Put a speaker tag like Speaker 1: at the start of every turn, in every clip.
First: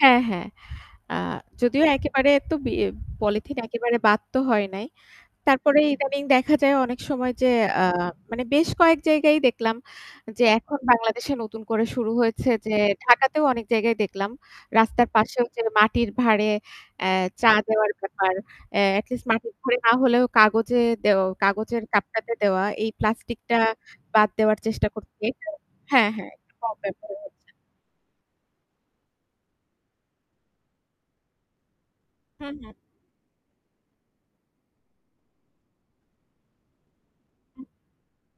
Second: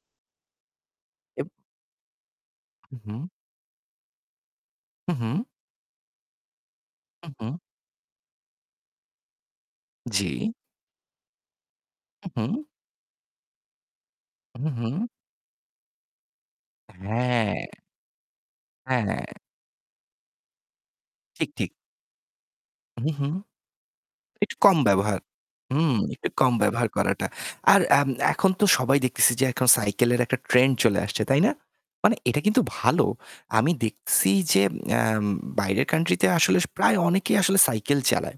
Speaker 1: হ্যাঁ, হ্যাঁ। আ
Speaker 2: এব
Speaker 1: যদিও একেবারে তো বি
Speaker 2: হু, হু।
Speaker 1: পলিথিন একেবারে বাদ তো হয় নাই।
Speaker 2: হু, হু।
Speaker 1: তারপরে ইদানিং দেখা যায় অনেক
Speaker 2: হু,
Speaker 1: সময় যে
Speaker 2: হু।
Speaker 1: অ্যা মানে বেশ কয়েক জায়গায় দেখলাম, যে
Speaker 2: জি।
Speaker 1: এখন বাংলাদেশে নতুন করে শুরু
Speaker 2: হু,
Speaker 1: হয়েছে
Speaker 2: হু।
Speaker 1: যে ঢাকাতেও অনেক জায়গায় দেখলাম।
Speaker 2: হু, হু।
Speaker 1: রাস্তার পাশেও ওইযে মাটির ভারে
Speaker 2: অ্যা
Speaker 1: অ্যা চা
Speaker 2: হ্যাঁ।
Speaker 1: দেওয়ার ব্যাপার। অ্যা এট
Speaker 2: হ্যাঁ।
Speaker 1: লিস্ট মাটির ভারে না হলেও কাগজে দেও
Speaker 2: ঠিক, ঠিক।
Speaker 1: কাগজের কাপটাতে দেওয়া, এই
Speaker 2: হু, হু।
Speaker 1: প্লাস্টিকটা বাদ
Speaker 2: একটু
Speaker 1: দেওয়ার
Speaker 2: কম
Speaker 1: চেষ্টা
Speaker 2: ব্যবহার।
Speaker 1: করতে
Speaker 2: হুম,
Speaker 1: হ্যাঁ,
Speaker 2: একটু
Speaker 1: হ্যাঁ
Speaker 2: কম ব্যবহার করাটা।
Speaker 1: [unintelligible]
Speaker 2: আর আম এখন তো সবাই দেখতেছি যে এখন সাইকেলের একটা ট্রেন্ড চলে আসছে, তাই না? মানে এটা
Speaker 1: হু,
Speaker 2: কিন্তু
Speaker 1: হু।
Speaker 2: ভালো। আমি দেখছি যে অ্যাম বাইরের কান্ট্রিতে আসলে প্রায় অনেকেই আসলে
Speaker 1: হু।
Speaker 2: সাইকেল চালায়।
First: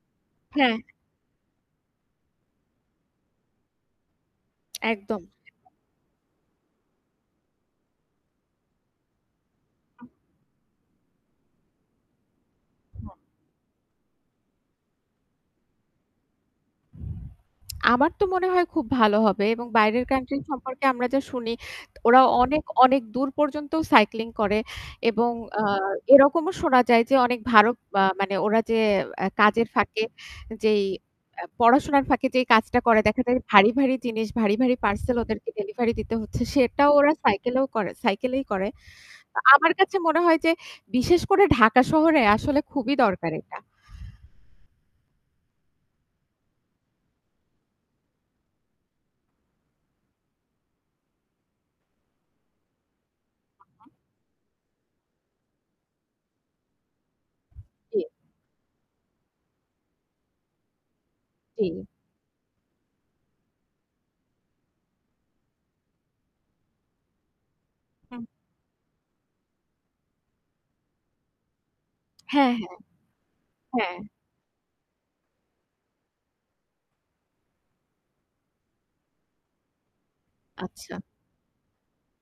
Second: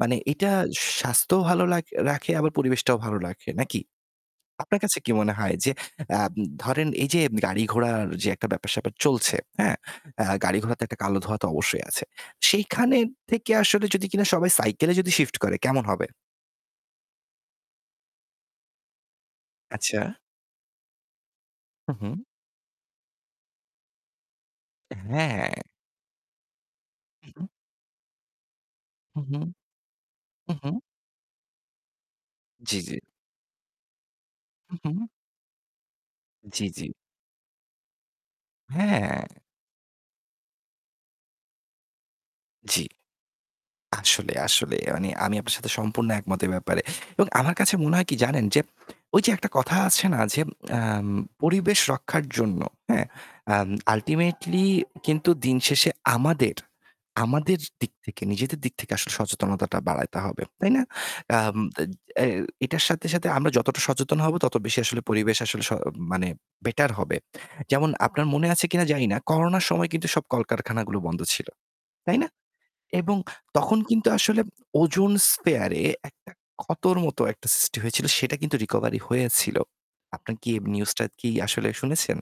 Speaker 2: মানে এটা
Speaker 1: হ্যাঁ, হ্যাঁ।
Speaker 2: স স্বাস্থ্যও ভালো লাগ রাখে, আবার পরিবেশটাও ভালো রাখে, নাকি? আপনার কাছে কি
Speaker 1: একদম।
Speaker 2: মনে হয়? যে অ্যাম ধরেন এই যে গাড়ি ঘোড়ার যে একটা ব্যাপার-স্যাপার চলছে, হ্যাঁ? অ্যা গাড়ি ঘোড়াতে একটা কালো ধোঁয়া তো অবশ্যই আছে। সেইখানের
Speaker 1: হু।
Speaker 2: থেকে আসলে যদি কিনা সবাই সাইকেলে যদি শিফট করে, কেমন হবে?
Speaker 1: আমার তো মনে হয় খুব ভালো হবে। এবং বাইরের
Speaker 2: আচ্ছা।
Speaker 1: কান্ট্রি সম্পর্কে আমরা যা শুনি,
Speaker 2: হু,
Speaker 1: ত ওরা
Speaker 2: হু।
Speaker 1: অনেক অনেক দূর পর্যন্তও সাইক্লিং করে। এবং
Speaker 2: হ্যাঁ।
Speaker 1: আ এরকমও শোনা যায় যে
Speaker 2: হু,
Speaker 1: অনেক
Speaker 2: হু।
Speaker 1: ভারো আ মানে ওরা যে
Speaker 2: হুম,
Speaker 1: অ্যা
Speaker 2: হুম।
Speaker 1: কাজের ফাঁকে
Speaker 2: হু, হু।
Speaker 1: যেই আ পড়াশোনার ফাঁকে যেই
Speaker 2: জি,
Speaker 1: কাজটা
Speaker 2: জি।
Speaker 1: করে, দেখা যায় ভারী, ভারী জিনিস ভারী, ভারী
Speaker 2: উহু।
Speaker 1: পার্সেল ওদেরকে ডেলিভারি দিতে হচ্ছে,
Speaker 2: জি, জি।
Speaker 1: সেটাও ওরা সাইকেলেও করে সাইকেলেই করে।
Speaker 2: হ্যাঁ।
Speaker 1: আ আমার কাছে মনে হয় যে বিশেষ করে ঢাকা শহরে আসলে
Speaker 2: জি।
Speaker 1: খুবই দরকার এটা।
Speaker 2: আসলে, আসলে। মানে আমি আপনার সাথে সম্পূর্ণ একমত এ ব্যাপারে। এবং আমার কাছে মনে হয় কি জানেন? যে ঐ যে একটা কথা আছে না যে অ্যাম পরিবেশ রক্ষার জন্য হ্যাঁ?
Speaker 1: হু,
Speaker 2: অ্যাম
Speaker 1: হু।
Speaker 2: আল্টিমেটলি কিন্তু দিনশেষে আমাদের আমাদের দিক
Speaker 1: জি।
Speaker 2: থেকে নিজেদের দিক থেকে আসলে সচেতনতাটা বাড়াইতে হবে, তাই না? অ্যাম দে
Speaker 1: জি।
Speaker 2: এ এটার সাথে সাথে আমরা যতটা সচেতন হব তত বেশি আসলে পরিবেশ আসলে স মানে বেটার হবে। যেমন
Speaker 1: হুম।
Speaker 2: আপনার মনে আছে কিনা জানি না। করোনার সময় কিন্তু সব কলকারখানাগুলো বন্ধ ছিল, তাই না?
Speaker 1: হ্যাঁ, হ্যাঁ।
Speaker 2: এবং তখন
Speaker 1: হ্যাঁ।
Speaker 2: কিন্তু আসলে ozone spare এ একটা ক্ষতোর মতো একটা সৃষ্টি হয়েছিল সেটা কিন্তু রিকভারি হয়েছিল। আপনার কি অ্যা
Speaker 1: আচ্ছা।
Speaker 2: নিউজটা কি আসলে শুনেছেন?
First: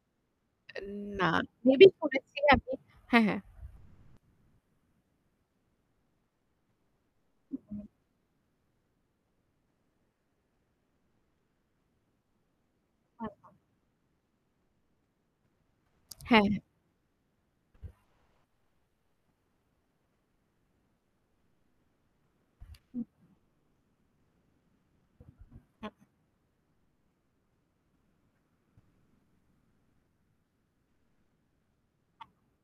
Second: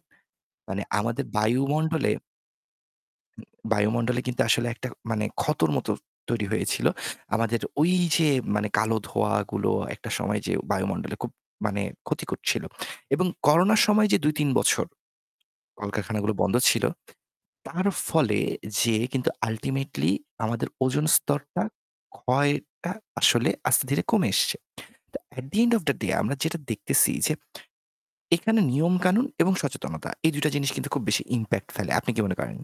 Speaker 1: এ
Speaker 2: মানে আমাদের
Speaker 1: না। মেবি
Speaker 2: বায়ুমণ্ডলে
Speaker 1: শুনেছি আমি হ্যাঁ, হ্যাঁ।
Speaker 2: উম বায়ুমণ্ডলে কিন্তু আসলে একটা মানে ক্ষতর মতো তৈরি হয়েছিল।
Speaker 1: হু,
Speaker 2: আমাদের
Speaker 1: হু।
Speaker 2: ওই যে মানে কালো ধোঁয়াগুলো একটা সময় যেয়ে বায়ুমণ্ডলে খুব মানে ক্ষতি করছিল। এবং
Speaker 1: হু, হু।
Speaker 2: করোনার সময় যে ২, ৩ বছর কলকারখানাগুলো
Speaker 1: হ্যাঁ।
Speaker 2: বন্ধ ছিল। তার ফলে যে কিন্ত আল্টিমেটলি আমাদের ওজন স্তরটা ক্ষয়টা
Speaker 1: হুম।
Speaker 2: আসলে আস্তে ধীরে কমে এসছে। তো at the end of
Speaker 1: who.
Speaker 2: the day আমরা যেটা দেখতেছি যে, এখানে নিয়মকানুন এবং সচেতনতা। এই ২টা জিনিস কিন্তু খুব বেশি ইমপ্যাক্ট ফেলে। আপনি কি
Speaker 1: হু।
Speaker 2: মনে করেন?